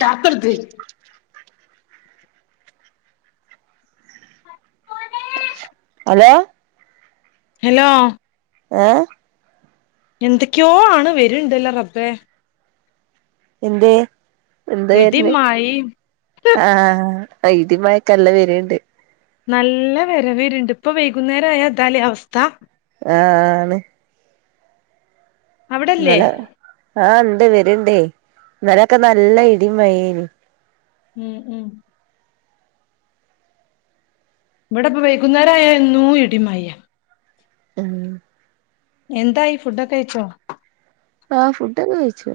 ഡാകാൽദേ hello hello ഏ എന്തെക്കെയോ ആണ് വരുണ്ടല്ലോ റബേ എന്തെ എന്ത് ഇടിം വര്ന്ന് മഴിം ആഹ ആ ഇടിം മഴയ്ക്കല്ല വര്ണ്ട് നല്ല വരവേര്ണ്ട് ഇപ്പൊ വൈകുന്നേര ആയാ ഇതല്ലേ അവസ്ഥ? ആ ആണ് അവിടല്ലേ നല്ല ആന്ന് വരണ്ടേ ഇന്നലൊക്കെ നല്ല ഇടീം മഴന് ഉം ഉം ഇവിടെപ്പൊ വൈകുന്നേരായര്ന്നു ഇടീം മഴയ ഉം എന്തായീ ഫുഡൊക്കെ കയിച്ചോ? ആഹ് ഫുഡോക്കെ കഴിച്ചു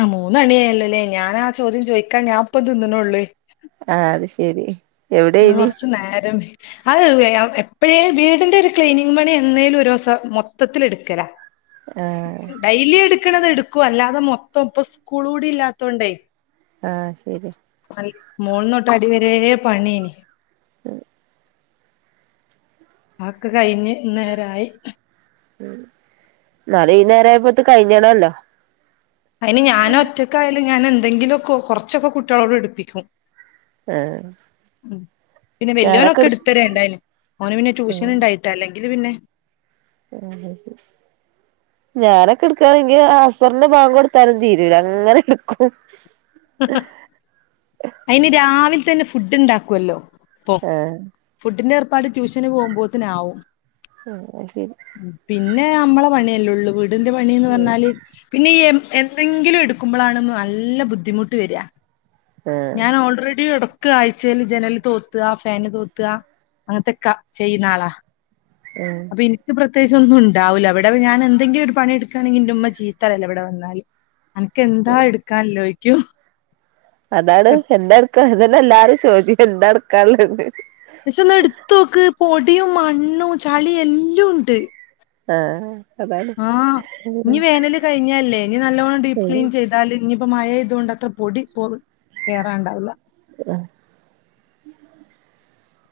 ആ മൂന്നണിയായല്ലോല്ലേ ഞാനാ ചോദ്യം ചോദിക്കാ ഞാൻ ഇപ്പ തിന്നന്നൊള്ള്. ആ അത് ശരി ഇന്ന് കൊറച്ചു നേരം അത് എപ്പയെല്ലും വീടിന്റെ ഒരു ക്ലീനിങ് പാണി എന്തേലും ഒരുസം മൊത്തത്തിൽ എടുക്കല. ആ ണത് എടുക്കുവ അല്ലാതെ മൊത്തം ഇപ്പം സ്കൂൾ കൂടി ഇല്ലാത്തോണ്ടേ. ആ ശരി. മോളന്നൊട്ട് അടിവരേ പണീ. ഉം ആക്ക് കഴിഞ്ഞ് നേരായി. നാളെ ഈ നേരായപ്പോ ഇത് കഴിഞ്ഞണല്ലോ. അയിന് ഞാനും ഒറ്റക്കായ ഞാൻ എന്തെങ്കിലും കുറ കുറച്ചൊക്കെ കുട്ടികളോട് എടുപ്പിക്കും. ആഹാ ഉം പിന്നെ വല്വനൊക്കെ എടുത്തര ഉണ്ടായന് ഓന് പിന്നെ ട്യൂഷൻ ആഹ് ഉണ്ടായിട്ട അല്ലെങ്കി ഇത് പിന്നെ? ഞാനൊക്കെ എടുക്കവാണെങ്കി അസറിന്റെ ഭാങ്ക് കെടുത്താലും തീരൂല്ല. അങ്ങനെ എടുക്കും. അയിന് രാവി തന്നെ ഫുഡ് ഇണ്ടാക്കുല്ലോ പോ ആഹ് ഫുഡിൻ്റെ ർ പപ്പാട് ട്യൂഷന് പോകുമ്പോത്തനാകും ഉം അയ് ശെരി പിന്നെ നമ്മളെ പണിയല്ലള്ളു വീ ന്റെ പണിന്ന് പറഞ്ഞാല് പിന്നെ ഈ എം എന്തെങ്കിലും എടുക്കുമ്പളാണ് നല്ല ബുദ്ധി ബുദ്ധിമുട്ട് വര ആഹ് ഞാൻ ഓൾറെഡി എടക്ക കാഴ്ചൽ ജനല് തോത്ത ഫാന് തോത്ത അങ്ങനത്തക്കെ ചെയ്യുന്നാള ഉം അപ്പൊ ഇൻക്ക് പ്ര പ്രതേകിച്ചു ഒന്നും ഉണ്ടാവില്ലവിടെ ഞാ എന്തങ്കിലും ഒരു പണിെടുക്കുകണെങ്കിൽ എന്റെമ്മ ചീത്താറയലാ ഇവിടെ വന്നാല് എനക്ക് എന്താ എടുക്കാൻ ല്ലോ ക്യു അതാണ് എന്താ അതന്നെ എല്ലാരും ചോദ്യം എന്താ എടുക്കാള്ളന്ന് പക്ഷെ ഒന്ന് എടുത്ത നോക്ക് പോ പൊടിയും മണ്ണും ചളിയു എല്ലുണ്ട് ആഹ് അതാണ് ആഹ് ഇനി വേനല് കഴിഞ്ഞല്ലേ ഇനി നല്ലോണം ഡീപ്പ് ഉം ക്ലീൻ ചെയ്താല് ഇഞ്ഞി മയായതോണ്ടത്ര പൊടി പൊ കേറണ്ടാവില്ല.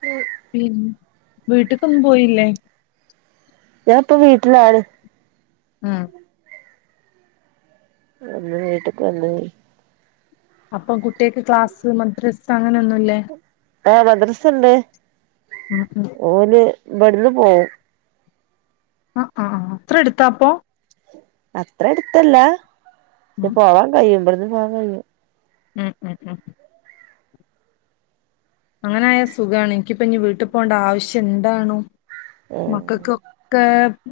ഉം ഉം വീട്ട്ക്കൊന്നും പോയില്ലേ? ഞാൻ ഇപ്പൊ വീട്ടിലാണ്. ആഹ് ഇന്ന് വീട്ടക്ക് വന്ന്. അപ്പൊ കുട്ടികൾക്ക് ക്ലാസ് മദ്രസ അങ്ങനെയൊന്നുമില്ലേ? ആഹ് മദ്രസണ്ട് ഉം ഉം ഓന് ഇവിടുന്നു പോകും. ആഹ് ആഹ് അത്ര എടുത്താപ്പൊ? അത്ര അടുത്തല്ല ച്ച് ഉം പോവാൻ കയ്യോ ബ്ടിന്ന് ആ കയ്യും ഉം ഉം ഉം അങ്ങനായ സുഖാ ണ് എനിക്കിപ്പോ ഇനി വീട്ടിൽ പോകേണ്ട ആവശ്യം എന്താണോ ആഹ് മക്കക്കൊക്കെ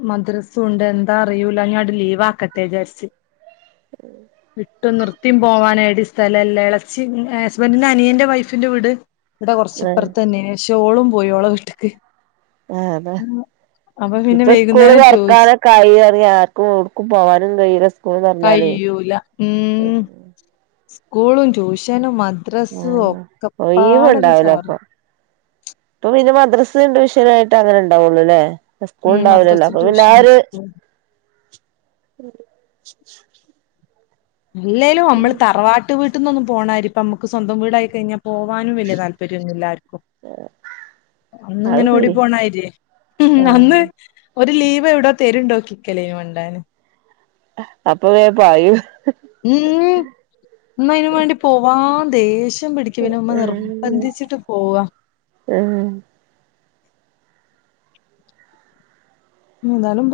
മദ്രസൂണ്ട് എ ന്താ അറിയൂല്ല ഇനി അങ്ങിട് ലീവാ ക്കട്ടെ വിചാരിച്ച് [inaudible] ട്ട് നിർത്തീം പോവാൻ ഏടീം സ്ഥലല്ല എ ളേച്ചി ഹസ്ബൻറിന്റെ അനിയന്റെ വൈഫിന്റെ വീട് ഇവ് ടെ കൊ റച്ച് ഇപ്പർ ആഹ് ത്തന്നേ ഓളും പോയി ഓളെ വീട്ടിക്ക് ആ താ പിന്നെ ഇപ്പ സ്കൂള് വൈകുന്നേരം ചോയിച്ച് തൊറക്കാനൊക്കെ ആയി അറി യാ ആർക്കും എവിട്ക്കും പോകാനും കയ്യൂല സ്ക്കൂള് തൊറന്നാലെ കയ്യൂല സ്ക്കൂളും ട്യൂഷനും മ ദ്രസും ഒക്കെ പാടെ [unintelligible] ഇപ്പൊ പിന്നെ മദ്രസ് [unintelligible] അങ്ങനെ ഉണ്ടാവുള്ളു ല്ലേ ഉം സ്കൂൾണ്ടാവൂലല്ലോ മദ്രസും അപ്പൊ പിന്നെ ആ ട്യൂഷനും ഒരു [inaudible] സ്കൂളും അല്ലേലും ഞമ്മള് തറവാട് വീട്ട്ന്നൊന്നും പോണാരി ഇപ്പം മ്മക്ക് സ്വന്തം വീടായി കഴിഞ്ഞാ പോവാനും വെല്യ താല്പര്യന്നും ല്ലആര് ക്കും അന്ന് അത് ങ്ങനെ ഓടി ശരി പോണാരിയേ ഉം അന്ന് ആഹ് ഒരു ലീവ് എവിടോ തര്ണ്ടോക്കിക്കലെ മണ്ടാന് ആഹ് അപ്പൊ വേ പായും ഉമ്മ് ഇന്ന് അയിനും വേണ്ടി പോവാ ദേഷ് പിടിക്കൂന ഉമ്മ നിർബന്ധിച്ചിട്ട് പോവ ആഹ് എന്താലും പോവണം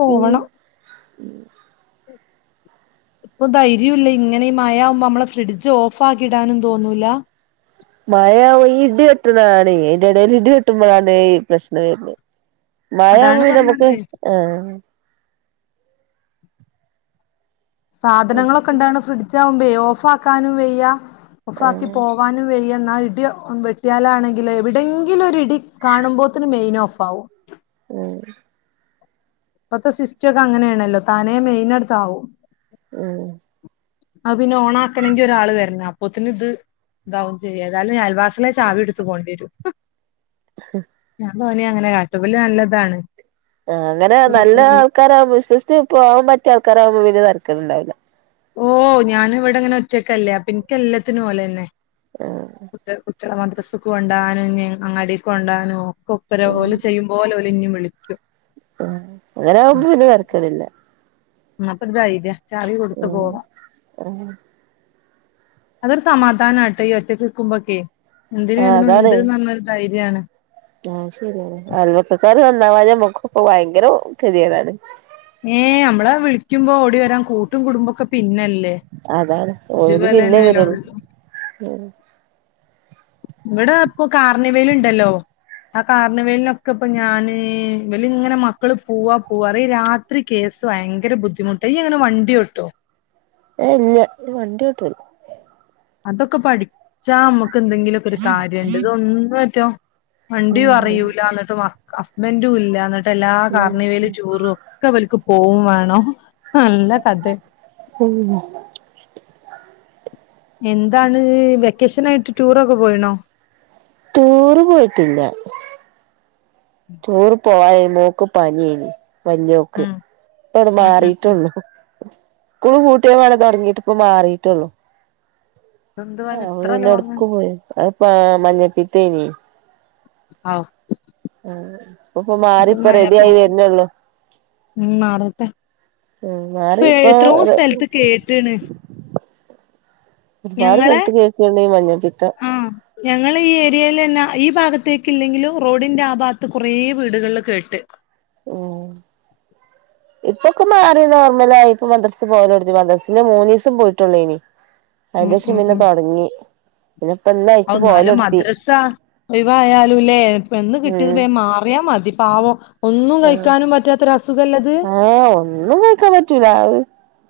ഇപ്പൊ ധൈര്യം ഇല്ല ഇങ്ങനെ ഈ മയാവുമ്പോ നമ്മളെ ഫ്രിഡ്ജ് ഓഫ് ആക്കി ഇടാനും തോന്നൂല്ല മയ ആവു ഈ ഇടി വെട്ടണാ ണെ അയിന്റെ എടേല് ഇടി വെട്ടുമ്പോഴാണ് ഈ പ്രശ്നം വരുന അതാണ് മയആവുമ്പോപിനമ്മക്ക് പറഞ്ഞത് ആ സാധനങ്ങളൊക്കെ ഉണ്ടാണ് ഫ്രിഡ് ജ് ആവുമ്പേ ഓഫാക്കാനും വയ്യ ഓഫാക്കി ആഹ് പോവാനും വെയ്യ ഇന്നാ ഇ ടി വെട്ടിയാലാണെങ്കിൽ എവിടെയങ്കിലും ഒരു ഇടി കാണുമ്പോത്തിന് മെയിൻ ഓഫ് ആവും ഓ ഇപ്പത്തെ സിസ്റ്റൊക്കെ അങ്ങനെണെല്ലോ താനേ മെയിന് ആണ് താവും. ആ അത് പിന്നെ ഓണാക്കണെങ്കില് ഒരാള് വെരണം. അപ്പോത്തിന് ഇത് ഇതാവും ചെയ്യും ഏതായാലും ഞാൻ അയൽവാസ് ട്ട്ലെ ചാവിട്ത് പോണ്ടിരും ഹ് ഓനി അങ്ങനെ കാട്ടു, ഇബല് നല്ല ഇതാണ്. ആ അങ്ങനെ നല്ല ആൾക്കാരാവുമ്പോ വിശ്വസിച്ച് പോവാൻ പറ്റിയ ആൾ ക്കറാവുമ്പോ പിന്നെ തെരക്കട്ണ്ടാവുല. ഓ ഞാനിവിടെങ്ങനെ ഒറ്റക്കല്ലേ അപ്പെൻക്ക് എല്ലത്തിന് ഓലെന്നെ. ആഹ് [inaudible] കള മദ്രസ്സക്ക് കൊണ്ടാനും എന്നെ അങ്ങാടിക്കൊണ്ടാനോ കൊപ്പര പോല ചെയ്യുമ്പോല ഓല് ഇനീം വ് ളിക്കും. ആ അങ്ങനെ ആവുമ്പോ പിന്ന വരക്കണില്ല. ന്നാ ഇപ്പോര് ദൈ [unintelligible] അച്ചാറി കൊടുത്ത് ഉം പോണം. ഉം അതൊരു സമാധാനാട്ട ഈ ഒറ്റക് നിക്കുമ്പോക്കെ എന്തിനും ആഹ് അതാണ് ഏതിനുണ്ട് ന്ന് പറഞ് ഒരു ധൈര്യ ര്യാണ്. കാറ് നന്നാവാതെ മഖോ [unintelligible] ക്ക ഭയങ്കര കതികേടാണ് ഏയ് നമ്മളെ വിളിക്കുമ്പോ ഓടി വരാൻ കൂട്ടും കുടുംബൊക്കെ പിന്നല്ല അതാണ് ഓര് പിന്നേ വരുള്ളൂ ആഹ്. ഇവിടെ ഏഹ് ഇല്ല വണ്ടി ഓട്ടൂല്ല. അതൊക്കെ പഠിച്ച മ്മക് ക്കെന്തെങ്കിലു ഒക്കെ ഒരു കാര്യണ്ട് ഇതൊന്ന് പറ്റ് ഓ വണ്ടി അറിയൂല്ല എന്നിട്ട് വ ഹസ്ബന്റും ഇല്ല ന്ന്ട്ട് ട്ടെല്ലാ കാർണിവൽ ടൂറും ഒക്കെ ഇവല്ക് പോവും വേണോഹ് നല്ല കദേ എന്താണ് വെക്കേഷനായിട്ട് ടൂറൊക്കെ പോയിണോ ടൂറ് പോയിട്ടില്ല റ്റുറ് പ് പോയ മോക്ക് പനിയാ നി വല്ല്യോക്ക് ഉം ഇപ്പങ്ങട്ട് ഉം ഉം ഉം മാറിട്ടോള്ളു സ്കൂൾ പൂട്ടിയ പാടെ തുടങ്ങിയിട്ട് ഇപ്പ മാറിട്ടോള്ളു. ആ ഇതെന്തുവാന് അവര് ഇത്ര പിന്ന ലോങ്ങ് അവിടെക്ക് പോയി അപ് ആഹ് മഞ്ഞപ്പിത്തേനി [unintelligible] ആഹ് ആഹ് അപ്പ ഇപ്പ മാറിപ്പ റെഡി ആയി വരുന്നെള്ളു ഉം മാറട്ടെ ഉം ഇപ്പ മാറിപ്പ എത്രോ റ സ്ഥലത്ത് കേട്ട്ണ് ഞങ്ങളെ ഈ മഞ്ഞപ്പിത്തം ആഹ് ഞങ്ങള ഈ ഏരിയെല് ന്നാ ഈ ഭാഗത്തേക്കില്ലെങ്കിലും റോഡിന്റെ ആഭാഗത്ത് കുറേ വീടുകളിലു കേട്ട് ഉ ഇപ്പൊക്കെ മാറി നോർമലായി. മദ്രസ പോയാലൊടുത്തി. മദ്രസ മൂന്നോസം പോയിട്ടുള്ളനി അതിന്റെശിപിന്ന തൊടങ്ങി ഔന്നാലും മദ്രസ ഒയിവായാലുല്ലേ വന്ന് കിട്ടിയതമറിയാലും മതി. പാവോ ആ ആഓ ഒന്നും കേക്കാൻ പറ്റൂല അത്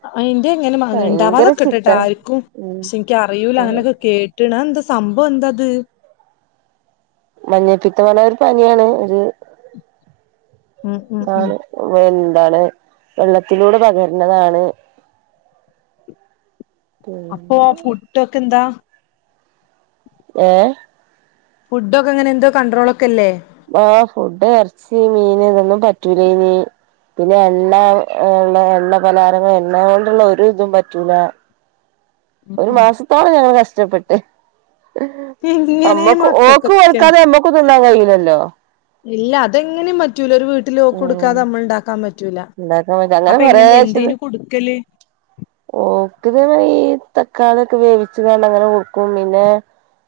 അ അന്റെ എങ്ങനെ മ ഉണ്ടാവും ഭയങ്കര ചിട്ട അതൊക്കെട്ടിട്ട് ആർരിക്കും ഉം പ എനിക്ക അറിയിൂല്ല അതെ അങ്ങനെയൊക്കെ കേട്ട [unintelligible] ട്ടണന്തേ സംഭവം എന്താ അത് ട്ട്? മഞ്ഞപ്പിത്ത വള ഒരു പനിയാണ് ഇതെ ഉം ഉം ന ഉം വ [unintelligible] ആണ് വെള്ളത്തിലൂടെ പകരുന്നതാണ്. അപ്പൊ ആ ഫുഡൊക്കെന്താ? ഏ ഫുഡ് ഒക്കെ എങ്ങനെ എന്തോ കണ്ടടോൾ ഒക്കെയല്ലേ? ആഹ് ഫുഡ് ഇറച്ചി മീനെ ഇതൊന്നും പറ്റൂല്ലിനി പിന്നെ എണ്ണ ഉള്ള എണ്ണപലാരങ്ങ എണ്ണ കൊണ്ടുള്ള ഒരു ഇതും പറ്റൂല. ഉം ഒരു ഉം മാസത്തോളം ഞങ്ങൾ കഷ് ഇഷ്ടപ്പെട്ട് എങ്ങനെ അമ്മക്ക് ഓക്ക് മക്കക്കൊക്കെ കൊടുക്കാതെ അമ്മക്ക കഴയില്ലല്ലോ [unintelligible] ഇല്ല അതെങ്ങനെയും പറ്റൂല ഒരു വീട്ടില ഓക്കു കൊടുക്കാതെ നമ്മളി ണ്ടാക്കാൻ പറ്റ എണ്ടാക്കാൻ അങ്ങനെ ഫച്ചത് കൊടുക്കല് ഓക്ക [unintelligible] തക്കാളി ഒക്കെ വേവിിച്ചു തന്നെ അങ്ങനെ തന്നെ കൊടുക്കും പിന്നെ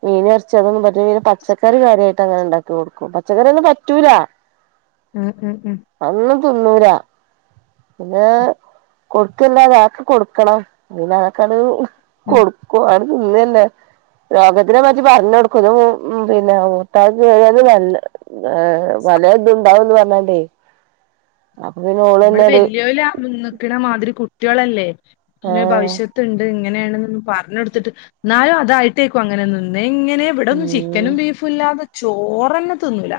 മീനിറച്ചീ അങ്ങിനൊന്നും പറ്റൂല്ല പിന്നെ പച്ചക്കറി കാര്യമായിട്ട് അങ്ങനെ ഉണ്ടാക്കി കൊടുക്കും പച്ചക്കറി ഒന്നും പറ്റൂല. ആഉ ഉം തൊണ്ണൂരാ പിന്നെ കൊടുക്കില്ലാത ആർക്ക കൊടുക്കണം പിന്നെ അതൊക്കൊരു ഉം കൊടുക്ക അ [unintelligible] ഇന്നന്നെ രോഗത്തിനെ മാറ്റി പറഞ്ഞ കൊടുക്കുന്നു ഉ പിന്നെ മൂത്താ കഞ്ഞ നല്ല ആ് പല ഇത്ണ്ടാവന്ന് പറ തെ [unintelligible] നമ്മളെ വല്യോല നിന്നിക്കണ മാതിരി കൂട്ട കുട്ടികളല്ലേ പിന്നെ ഏഹ് ഭവിഷ്യത്തുണ്ട് ഇങ്ങ എങ്ങനെയണൊ പറഞ്ഞു കൊടുത്തിട്ട് എന്നായും അതായിട്ടേക്കും അങ്ങനെന്നെ എങ്ങനെ വ്ടൊന്നും ഉം ചിക്കനും ബീഫുല്ലാതെ ചോറന്നെ ത്തിന്നൂല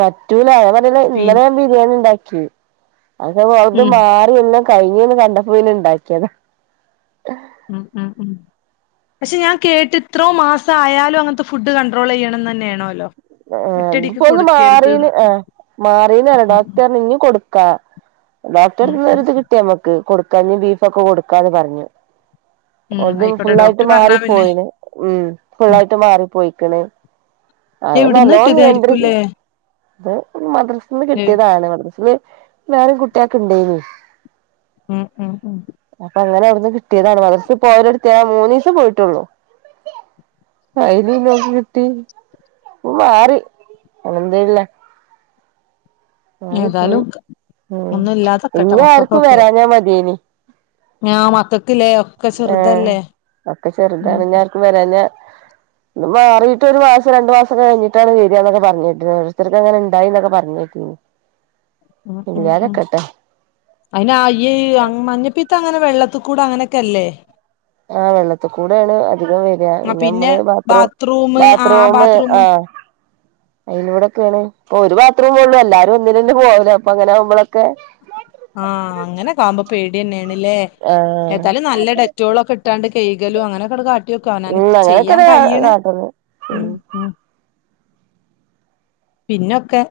പറ്റൂല ഒവ [unintelligible] ഇന്നലാൻ ബിരിയാണിണ്ടാക് ഉം അത് വഅത് ഉം മാറിയെല്ലാം കഴിഞ്ഞീന്ന് കണ്ടപ്പോയിന് ണ്ടാക്കിയത ഉം ഉം ഉം പക്ഷെ ഞാൻ കേട്ട് ഇത്രോ മാസ ആയാലു അങ്ങൻത്തെ ഫുഡ് കൺണ്ട്രോളെയ്യണംന്നന്നേണോലോ ഇതൊക്കെ പ്പന്ന് മാറീൻ ഉം ഉം ഡോക്ടർ പറഞ്ഞു ഇനി കൊടുത്തോ ക്ക ഡോക്ട്രെ ഉം ഉം ഉം ത്ത്ന്ന് [unintelligible] കിട്ടിയമ്മക്ക് കൊടുക്കഞ് ബീഫൊക്കെ കൊടുക്കാന്ന് പറഞ്ഞ് ഉം ഒതും ആയിക്കോട്ടെ ഫുള്ളായിട്ട് ഡോക്ടർ പറഞ്ഞാ പിന്നെ മാറിപ്പോയിണ് ഉം ഉം ഫുള്ളായിട്ട് മാറി പോയിക്ക്‌ണ് അഹ് എവിടുന്ന് നല്ലോ നിയന്ത്രിക് കിട്ടിയതായിരിക്കുംല്ലേ [unintelligible] ന്ന് കിട്ടിയതാണ് [unintelligible] വേറിം കുട്ടിയേക്ക്‌ ഇണ്ടേഞ് ഉം ഉം ഉം ങ്ഹ് കിട്ടിയതാണ് [unintelligible] പോയരട്ത്ത് അ മൂന്നീസം പോയിട്ടുള്ളൂ അയില്ങ്ങൾക്ക്‌ കിട്ടി ഉപൊ മാറി [unintelligible] മാറി പോയി ഏതായാലും ഉ ഒന്നും ഇല്ലാതക്കട്ടെ ഇങ്ങ ആര്ക്കും വരാഞാ മതിയേനി ഞാ മക്കക്കില്ലയോ ആ ഒക്കെ ഉം ചെറുതാണ് ഞാർക്കും വരാഞാ ഞ് മാറിയിട്ട് ഒരു മാസം രണ്ടു മാസൊകെ കഴിഞ്ഞിട്ടാണ് വര്അന്നൊക്കെ പറഞ്ഞീട്ട് ഒരുര്ത്തര്ക്ക് അങ്ങനെ ഇണ്ടായിന്നൊക്കെ പറഞ്ഞേട്ടിഞ് ഉം ഉം ഉം അയിനാ യീ അ അങ് മഞ്ഞപ്പിത് ത്ത അങ്ങനെ വെള്ളത്ത്ക്കൂടെ അങ്ങനൊക്കെല്ലേ ആ വെള്ളത്ത് കൂടേണ് അ [unintelligible] വര്കാ ആ പിന്നെ പിന്നെമ്മള് ബാത്ത്റൂ ബാത്റൂമ് ആ ബാത്ത്റൂമ് ആ ബാത്റൂമ് അയിലൂടെക്കേണ് ഒരു ബാത്ത് റുമെ ഒള്ളു എല്ലാരും ഒന്നിലന്നെ പോകല് അപ്പൊ അങ്ങനെ അമ്മളക്കെ ആ അങ്ങനെക്കാമ്പോ പേട്യന്നെ ന്ന്ല്ലേ ആഹ് എത്താലും നല്ല ഡെറ്റോളൊക്കെ ഇട്ടാണ്ട് കെയ്കലു അങ്ങനൊക്കട് കാട്ടിയൊക്കെ അവനാന് ഉം ചെയ്യാൻ അങ്ങനൊക്കെയാണ് കയ്യിണേ കാട്ടല് ഉം ഉം പിന്നൊക്കെ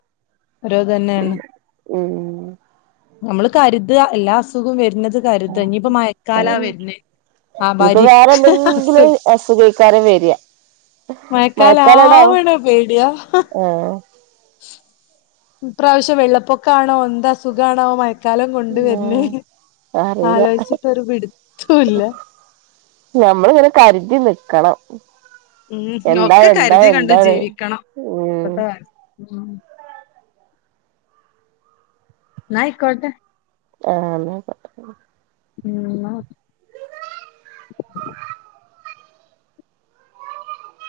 ഓരോ ഉം തന്നെയാണ് ഉം നമ്മള് കര്താ എല്ലാ അസുകോം വര്ണ ത് കര്താ ഇനിപ്പം മയക്കാലാ അതന്നെ വര്ണെ ആ ഇനിയിപ്പോ വേറെ ബരിക്ക് എന്തെങ്കിലും അസുഖ അസുഖക്കാരം വരിക മഴക്കാലണ്ടാവും മയക്കാലാവ്ണെ പേടിയാ ഹാ ഇ പ്രാവശ്യം വെള്ളപ്പൊക്കണോ എന്താസുഖണോ മ ആ അറീല ആലോചിച്ചിട്ടൊരു പിടുത്തവുമില്ല. നമ്മളിങ്ങനെ കര്തി നിക്കണം മ്മ് എന്താ ഒക്കെ എന്താ കരുതി കണ്ടും എന്താണ് ജീവിക്കണം ഉം ഇപ്പത്തെ കാ ഉം ന്നാ ആയ്ക്കോട്ടെ ആ ന്നാ മ്മ് ന്നാ